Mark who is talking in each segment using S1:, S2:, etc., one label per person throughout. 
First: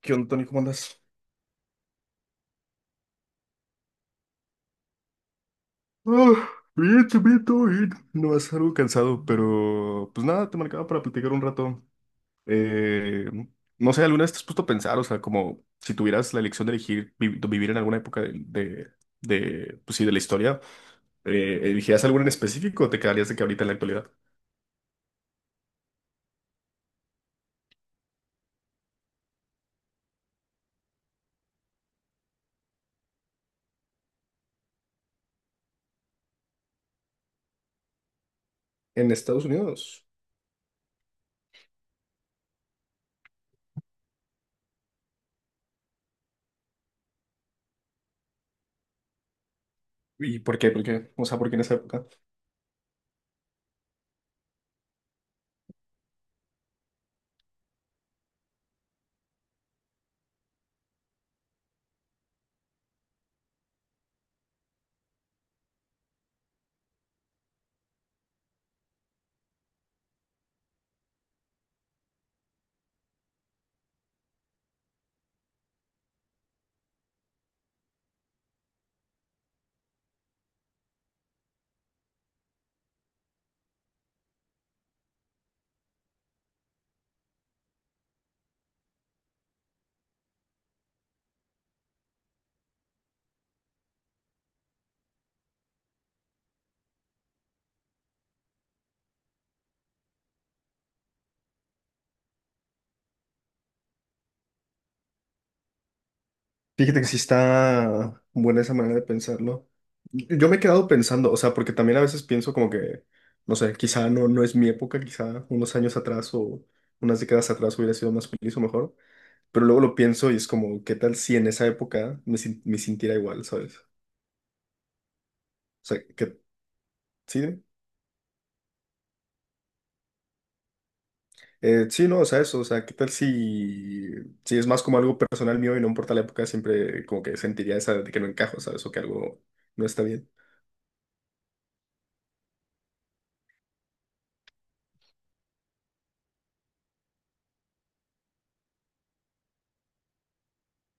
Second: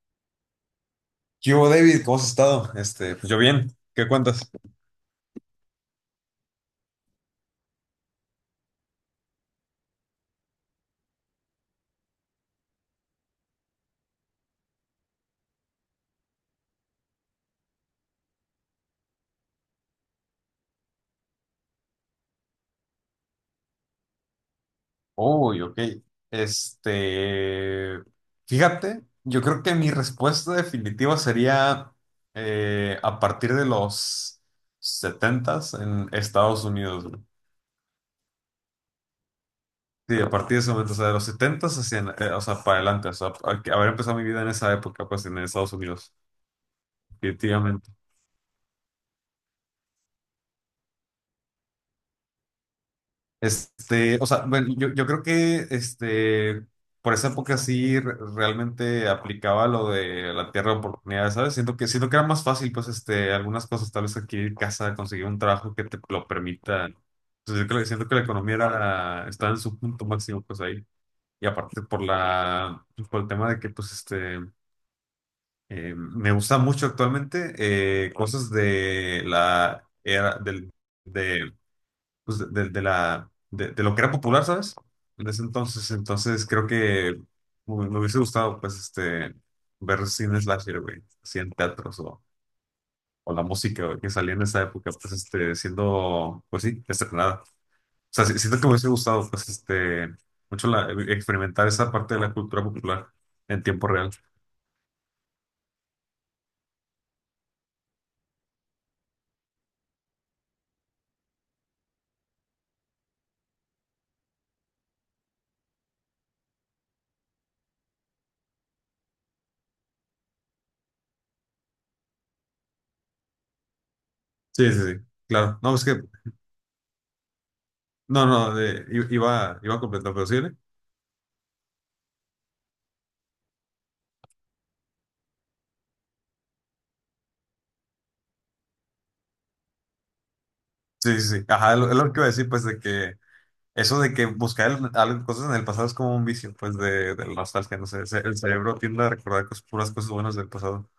S1: ¿Qué onda, Tony? ¿Cómo andas?
S2: ¿Qué hubo, David? ¿Cómo has estado? Pues yo bien. ¿Qué cuentas?
S1: Ah, bien, bien, todo bien. No, es algo cansado, pero pues nada, te marcaba para platicar un rato. Eh, no sé, ¿alguna vez te has puesto a pensar, o sea, como si tuvieras la elección de elegir vivir en alguna época pues sí, de la historia, elegirías alguna en específico o te quedarías de que ahorita en la actualidad?
S2: Uy, ok. Este, Fíjate, yo creo que mi respuesta definitiva sería a partir de los setentas en Estados Unidos, güey.
S1: En Estados Unidos.
S2: Sí, a partir de ese momento, o sea, de los setentas hacia, o sea, para adelante, o sea, haber empezado mi vida en esa época, pues en Estados Unidos, definitivamente.
S1: ¿Y por qué? ¿Por qué? O sea, ¿por qué en esa época?
S2: O sea, bueno, yo creo que por esa época sí realmente aplicaba lo de la tierra de oportunidades, ¿sabes? Siento que era más fácil, pues, algunas cosas, tal vez adquirir casa, conseguir un trabajo que te lo permita. Entonces, yo creo, siento que la economía era, estaba en su punto máximo, pues, ahí. Y aparte por por el tema de que, pues, me gusta mucho actualmente cosas de la era pues, de lo que era popular, ¿sabes? En ese entonces, entonces creo que me hubiese gustado, pues, ver cine slasher, güey, así en teatros o, la música güey, que salía en esa época, pues, siendo, pues sí, estrenada. O sea, siento que me hubiese gustado, pues, mucho experimentar esa parte de la cultura popular en tiempo real.
S1: Fíjate que sí está buena esa manera de pensarlo. Yo me he quedado pensando, o sea, porque también a veces pienso como que, no sé, quizá no, no es mi época, quizá unos años atrás o unas décadas atrás hubiera sido más feliz o mejor, pero luego lo pienso y es como, ¿qué tal si en esa época me, sin- me sintiera igual, sabes? O
S2: Sí, sí, sí, claro. No, es que,
S1: sea, que, ¿sí? Dime.
S2: no, no, de- i- iba, iba a completar, pero sí, ¿eh?
S1: Sí, no, o sea, eso, o sea, ¿qué tal si es más como algo personal mío y no importa la época, siempre como que sentiría esa de que no encajo, sabes? O que algo no está bien.
S2: Sí, sí, sí. Ajá, es lo que iba a decir, pues, de que eso de que buscar cosas en el pasado es como un vicio, pues, de la nostalgia, no sé. El cerebro tiende a recordar puras cosas buenas del pasado.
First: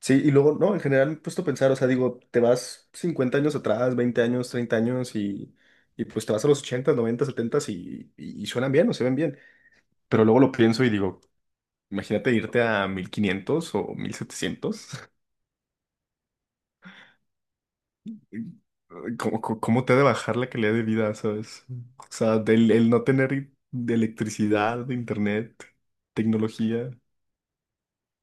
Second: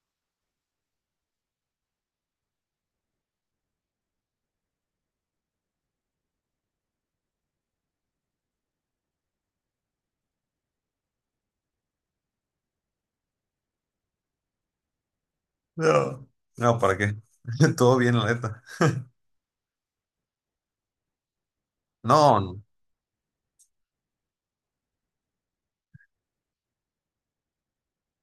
S1: Sí, y luego, no, en general me he puesto a pensar, o sea, digo, te vas 50 años atrás, 20 años, 30 años y pues te vas a los ochenta, noventa, 70 y suenan bien o se ven bien. Pero luego lo pienso y digo, imagínate irte a 1500 o 1700.
S2: No. No, ¿para qué? Todo bien, la neta.
S1: ¿Cómo te ha de bajar la calidad de vida, sabes? O sea,
S2: No,
S1: el no tener de electricidad, de internet, tecnología,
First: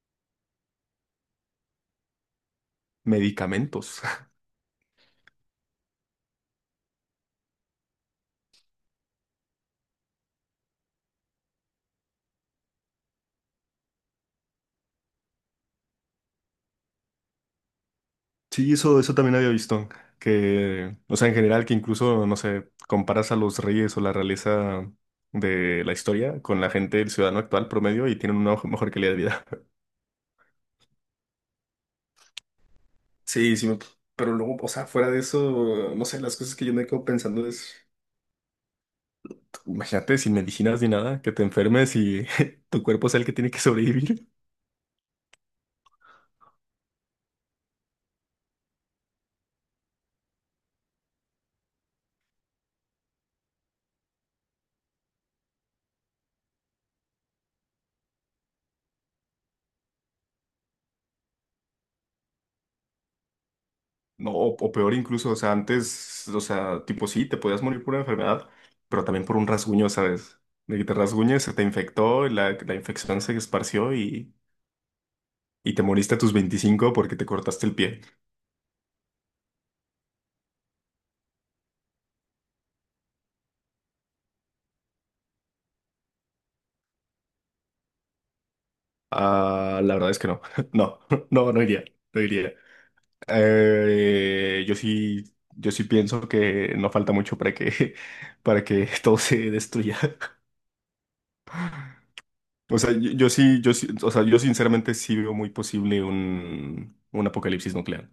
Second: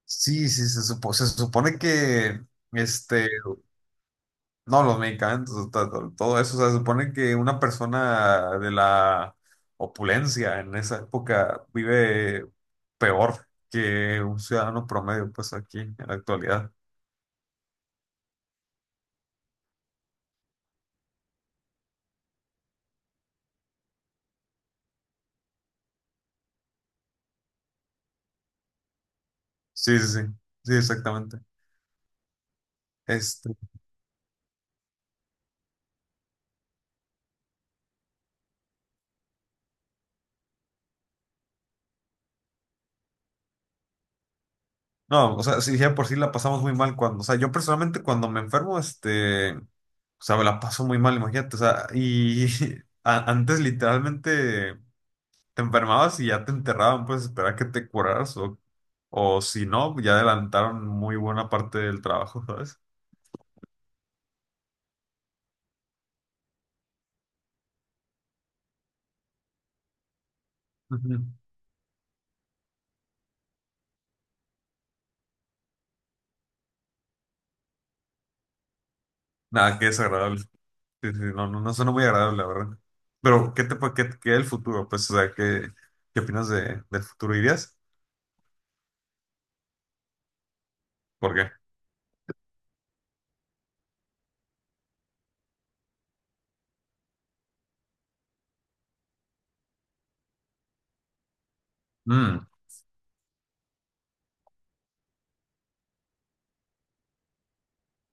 S2: sí, sí, se supone que, este,
S1: medicamentos.
S2: no, los medicamentos, todo, eso, o sea, se supone que una persona de la opulencia en esa época vive peor que un ciudadano promedio, pues, aquí, en la actualidad.
S1: Sí, eso también había visto. Que, o sea, en general, que incluso, no sé, comparas a los reyes o la realeza de la historia con la gente, el ciudadano actual promedio, y tienen una mejor calidad de vida.
S2: Sí, sí, sí, sí, exactamente. Este,
S1: Sí, sí, pero luego, o sea, fuera de eso, no sé, las cosas que yo me quedo pensando es. Imagínate sin medicinas ni nada, que te enfermes y tu cuerpo es el que tiene que sobrevivir.
S2: No, o sea, sí, ya por sí la pasamos muy mal cuando, o sea, yo personalmente cuando me enfermo, o sea, me la paso muy mal, imagínate, o sea, y antes literalmente te enfermabas y ya te enterraban, pues esperar que te curaras o, si no, ya adelantaron muy buena parte del trabajo, ¿sabes?
S1: No, o peor incluso, o sea, antes, o sea, tipo sí, te podías morir por una enfermedad, pero también por un rasguño, ¿sabes? De que te
S2: Ujú.
S1: rasguñes, se te infectó, la infección se esparció y te moriste a tus 25 porque te cortaste el pie.
S2: Nada, qué desagradable. Sí, sí, no, no, no suena muy agradable, la verdad. Pero, ¿qué te pa- qué, qué el futuro? Pues, o sea, ¿qué opinas del futuro? ¿Irías?
S1: Ah, la verdad es que no, no,
S2: ¿Por qué?
S1: no, no iría, no iría. Eh, yo sí, yo sí pienso que no falta mucho para que, para que todo se destruya. O sea, yo sí, o sea, yo sinceramente sí veo muy posible un apocalipsis nuclear.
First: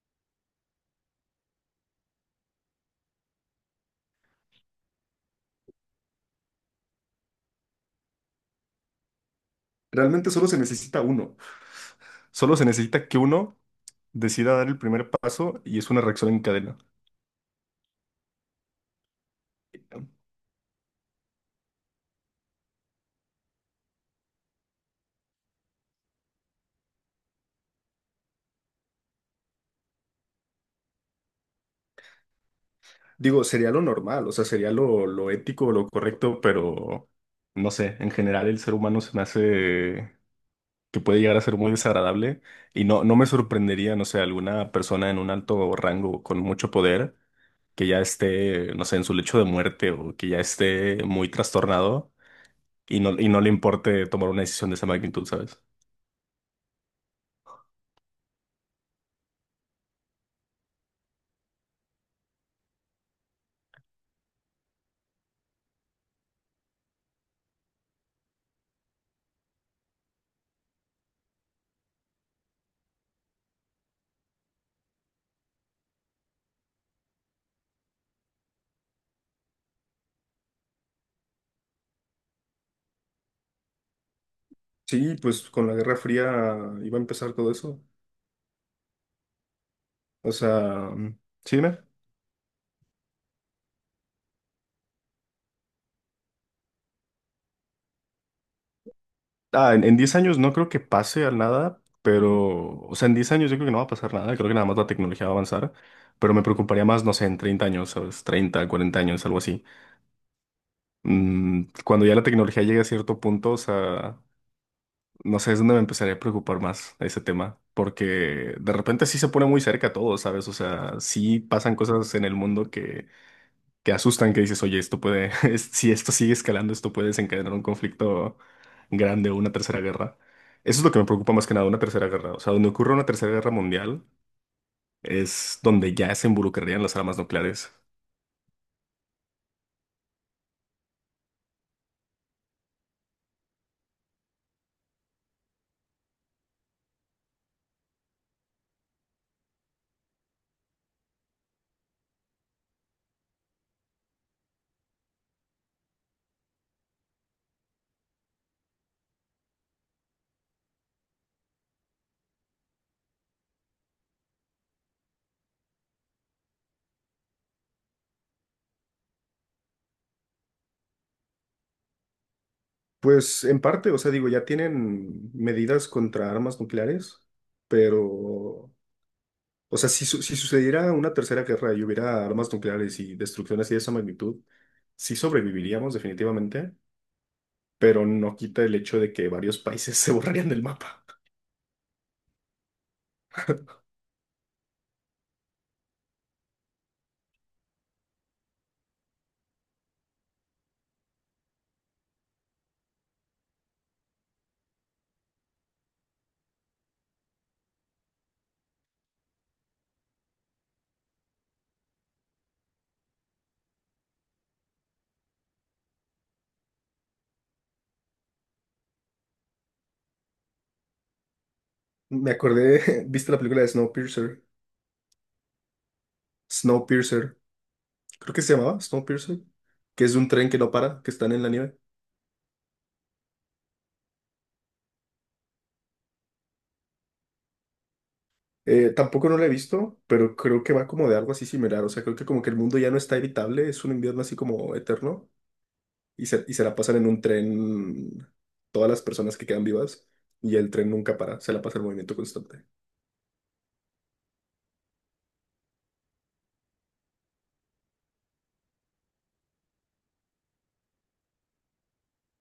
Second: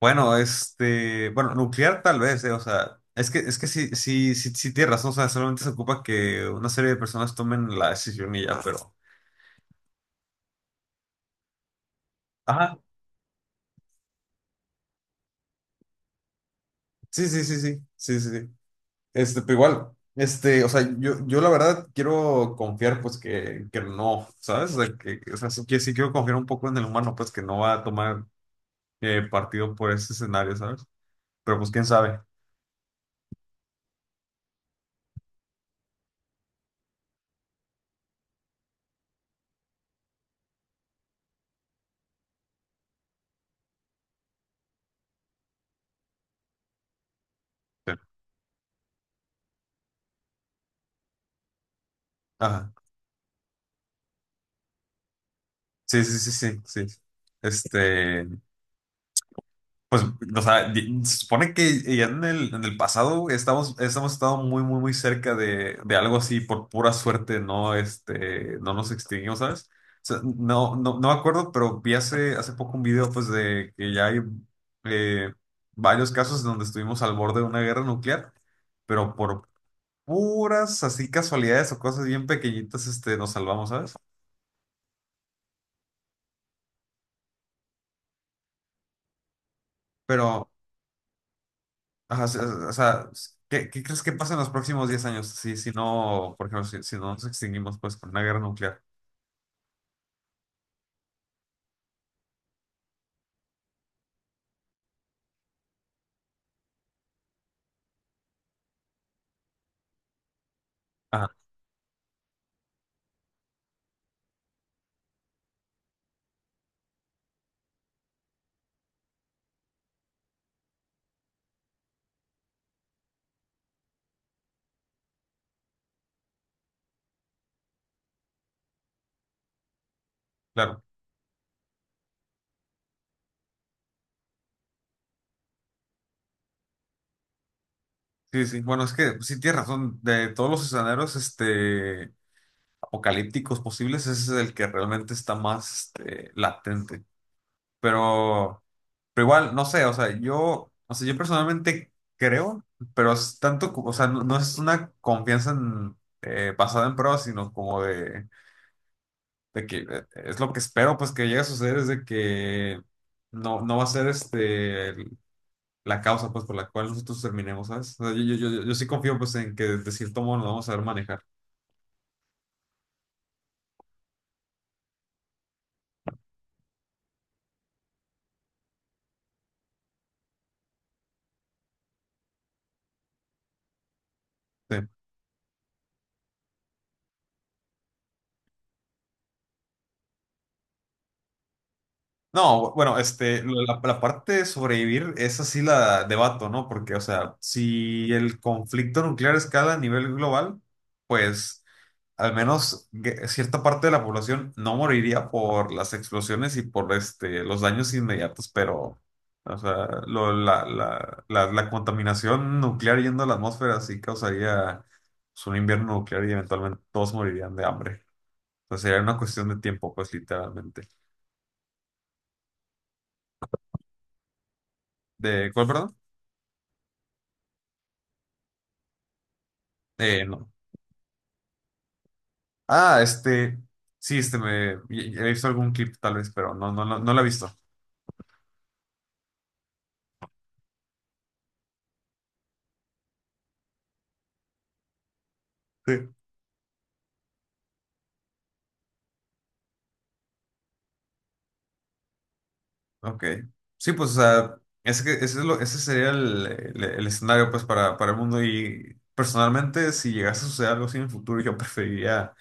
S2: Bueno, bueno, nuclear tal vez, o sea, es que sí, sí, sí, sí tienes razón, o sea, solamente se ocupa que una serie de personas tomen la decisión y ya, pero.
S1: Realmente solo se necesita uno. Solo se
S2: Ajá,
S1: necesita que uno decida dar el primer paso y es una reacción en cadena.
S2: sí, sí, sí, sí, sí, sí, sí. Pero igual, o sea, yo la verdad quiero confiar, pues, que no, ¿sabes? O sea, o sea, sí, que sí quiero confiar un poco en el humano, pues, que no va a tomar partido por ese escenario, ¿sabes? Pero pues, quién sabe.
S1: Digo, sería lo normal, o sea, sería lo ético, lo correcto, pero no sé, en general el ser humano se me hace que puede llegar a ser muy desagradable y no, no me sorprendería, no sé, alguna persona en un alto rango con mucho poder que
S2: Sí.
S1: ya esté, no sé, en su lecho de muerte o que ya esté muy trastornado
S2: Ajá,
S1: y no le importe tomar una decisión de esa magnitud, ¿sabes?
S2: sí, sí, sí, sí, sí. Este. Pues, o sea, se supone que ya en el pasado estamos estado muy, muy, muy cerca de algo así, por pura suerte, no, no nos extinguimos, ¿sabes? O sea, no me acuerdo, pero vi hace poco un video, pues, de que ya hay eh, varios casos donde estuvimos al borde de una guerra nuclear, pero por puras así casualidades o cosas bien pequeñitas, nos salvamos, ¿sabes?
S1: Sí, pues con la Guerra Fría iba a empezar todo eso. O
S2: Pero.
S1: sea, mm. Sí, dime.
S2: Ajá, o sea, ¿qué crees que pasa en los próximos 10 años? Si no, por ejemplo, si no nos extinguimos pues con una guerra nuclear.
S1: Ah, en 10 años no creo que pase al nada, pero, o sea, en 10 años yo creo que no va a pasar nada, creo que nada más la tecnología va a avanzar, pero me preocuparía más, no sé, en 30 años, ¿sabes? Treinta 40 años, algo así.
S2: Ajá,
S1: Cuando ya la tecnología llegue a cierto punto, o sea, no sé, es donde me empezaría a preocupar más ese tema, porque de repente sí se pone muy cerca todo, ¿sabes? O sea, sí pasan cosas en el mundo que asustan, que dices, oye, esto puede, si esto sigue escalando, esto puede desencadenar un conflicto grande o una tercera guerra. Eso
S2: claro.
S1: es lo que me preocupa más que nada, una tercera guerra. O sea, donde ocurra una tercera guerra mundial es donde ya se involucrarían las armas nucleares.
S2: Sí, sí. Bueno, es que sí tienes razón. De todos los escenarios apocalípticos posibles, ese es el que realmente está más latente. Pero, pero igual, no sé, o sea, o sea, yo personalmente creo, pero es tanto, o sea, no es una confianza en, basada en pruebas, sino como de que es lo que espero pues que llegue a suceder es de que no va a ser la causa pues por la cual nosotros terminemos, ¿sabes? O sea, yo sí confío pues en que de cierto modo nos vamos a saber manejar.
S1: Pues en parte, o sea, digo, ya tienen medidas contra armas nucleares, pero, o sea, si sucediera una tercera guerra y hubiera armas nucleares y destrucciones y de esa magnitud,
S2: Sí.
S1: sí sobreviviríamos definitivamente, pero no quita el hecho de que varios países se borrarían del mapa.
S2: No, bueno, la parte de sobrevivir es así la debato, ¿no? Porque, o sea, si el conflicto nuclear escala a nivel global, pues al menos cierta parte de la población no moriría por las explosiones y por los daños inmediatos, pero, o sea, la contaminación nuclear yendo a la atmósfera sí causaría pues, un invierno nuclear y eventualmente todos morirían de hambre. Entonces sería una cuestión de tiempo, pues literalmente.
S1: Me acordé, ¿viste la película de Snowpiercer?
S2: ¿De cuál, perdón?
S1: Snowpiercer, creo que se llamaba Snowpiercer, que es de un tren
S2: No.
S1: que no para, que están en la nieve.
S2: Ah, sí, he visto algún clip tal vez, pero no lo he visto.
S1: Tampoco no la he visto, pero creo que va como de algo así similar. O sea, creo que como que el mundo ya no está evitable, es un invierno así como eterno
S2: Sí.
S1: y se la pasan en un tren todas las personas que quedan vivas y el tren nunca para, se la pasa el movimiento constante.
S2: Ok. Sí, pues, o sea, es que ese, es lo, ese sería el escenario, pues, para el mundo. Y personalmente, si llegase a suceder algo así en el futuro, yo preferiría,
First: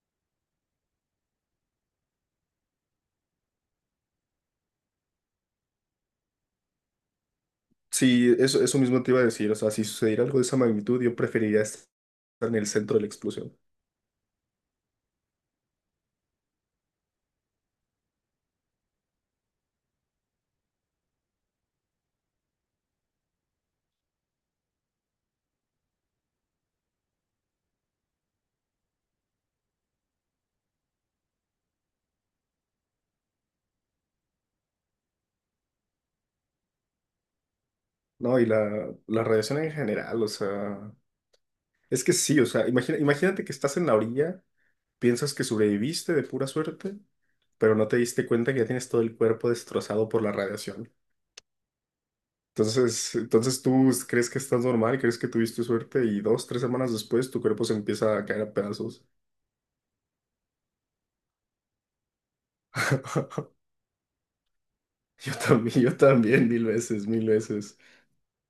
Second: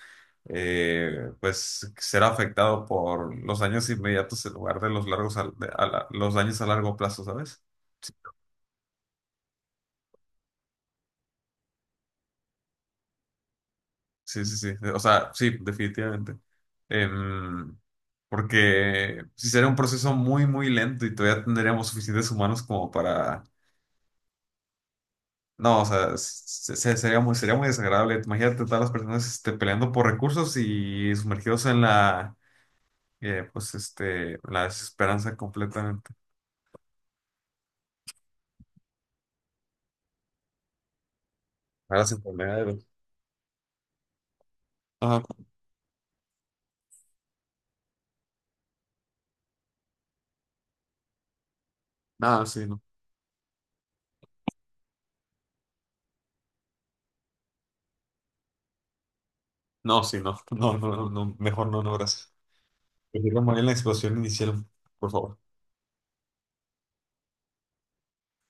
S2: pues, ser afectado por los daños inmediatos en lugar de los largos, los daños a largo plazo, ¿sabes?
S1: Sí, eso mismo te iba a decir. O sea, si sucediera algo de esa magnitud, yo preferiría estar en el centro de la explosión.
S2: Sí, sí, sí. O sea, sí, definitivamente. Em, Porque si sería un proceso muy, muy lento y todavía tendríamos suficientes humanos como para... No, o sea, sería muy desagradable. Imagínate todas las personas peleando por recursos y sumergidos en pues, la desesperanza completamente.
S1: No, y la radiación en general, o sea,
S2: A
S1: es
S2: las
S1: que sí, o sea,
S2: enfermedades.
S1: imagínate que estás en la orilla,
S2: Ajá.
S1: piensas que sobreviviste de pura suerte. Pero no te diste cuenta que ya tienes todo el cuerpo destrozado por la radiación.
S2: Nada, sí, no.
S1: Entonces tú crees que estás normal, crees que tuviste suerte y dos, tres semanas después tu cuerpo se empieza a caer a pedazos.
S2: No, sí, no. No, no, no, no. Mejor no, no, gracias. Prefiero morir en la explosión inicial, por favor.
S1: Yo también, 1000 veces, 1000 veces.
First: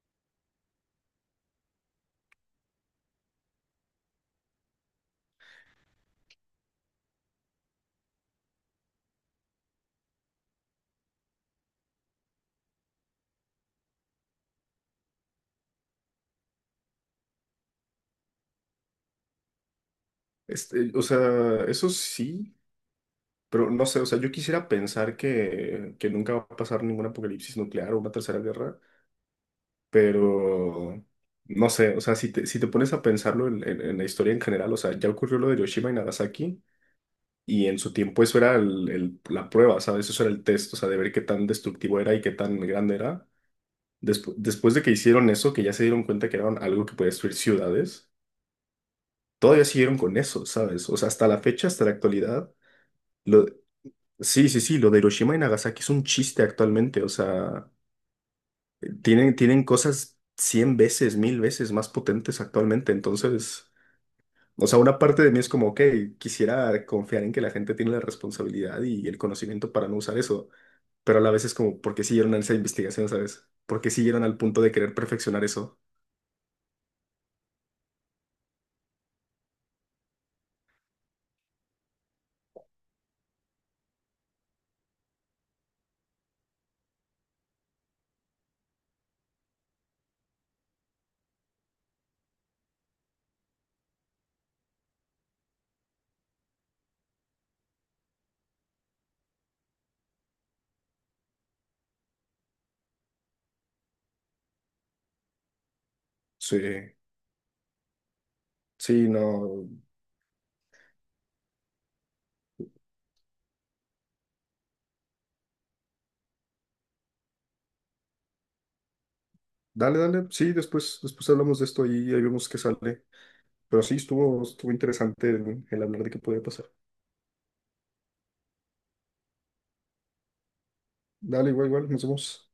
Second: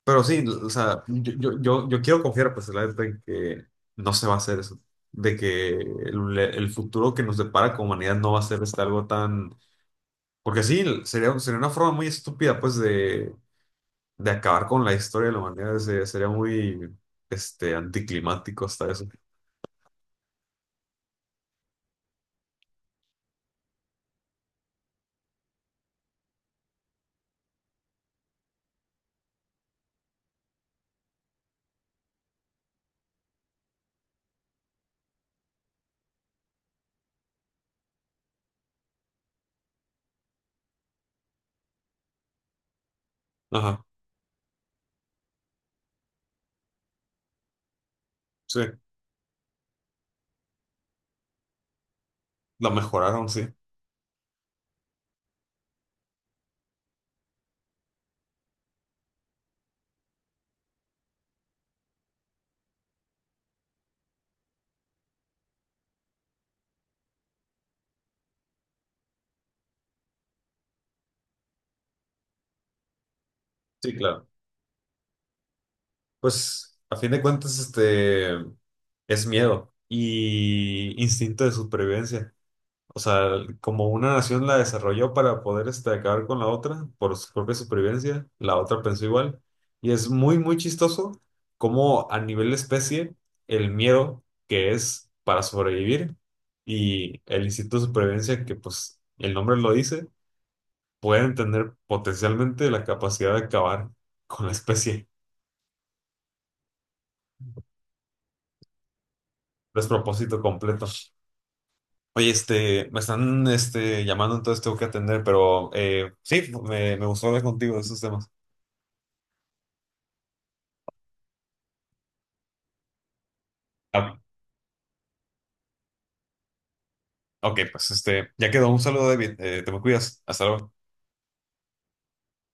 S2: Pero sí, o sea, yo quiero confiar, pues, la verdad, en que no se va a hacer eso. De que el futuro que nos depara como humanidad no va a ser algo tan... Porque sí, sería una forma muy estúpida, pues, de acabar con la historia de la humanidad. Sería muy, anticlimático hasta eso.
S1: O sea, eso sí, pero no sé, o sea, yo quisiera pensar que nunca va a pasar ningún apocalipsis nuclear o una tercera guerra, pero no sé, o sea, si te pones a pensarlo en la historia en general, o sea, ya ocurrió lo de Hiroshima y Nagasaki. Y en su tiempo eso era la prueba, ¿sabes? Eso era el test, o sea, de ver qué tan destructivo era y qué tan grande era.
S2: Ajá,
S1: Después de que hicieron eso, que ya se dieron cuenta que era algo que podía destruir ciudades,
S2: sí.
S1: todavía siguieron con eso, ¿sabes? O sea, hasta la fecha, hasta la actualidad.
S2: La mejoraron,
S1: Lo,
S2: sí.
S1: sí, sí, sí, lo de Hiroshima y Nagasaki es un chiste actualmente, o sea, tienen cosas 100 veces, 1000 veces más potentes actualmente, entonces... O sea, una parte de mí es como, ok, quisiera confiar en que la gente tiene la responsabilidad y el conocimiento para no usar eso. Pero a la vez es como, ¿por qué siguieron en esa investigación, sabes? ¿Por qué
S2: Sí,
S1: siguieron
S2: claro.
S1: al punto de querer perfeccionar eso?
S2: Pues, a fin de cuentas, es miedo y instinto de supervivencia. O sea, como una nación la desarrolló para poder acabar con la otra por su propia supervivencia, la otra pensó igual. Y es muy, muy chistoso cómo a nivel de especie el miedo que es para sobrevivir y el instinto de supervivencia que pues el nombre lo dice, pueden tener potencialmente la capacidad de acabar con la especie.
S1: Sí, sí, no.
S2: Despropósito completo. Oye, me están llamando, entonces tengo que atender, pero sí, me gustó hablar contigo de esos temas.
S1: Dale, dale, sí, después, después hablamos de esto y ahí vemos qué sale. Pero sí,
S2: Ah,
S1: estuvo, estuvo interesante el hablar de qué podía pasar.
S2: ok, pues ya quedó. Un saludo, David. Te me cuidas. Hasta luego.
S1: Dale, igual, igual, nos vemos.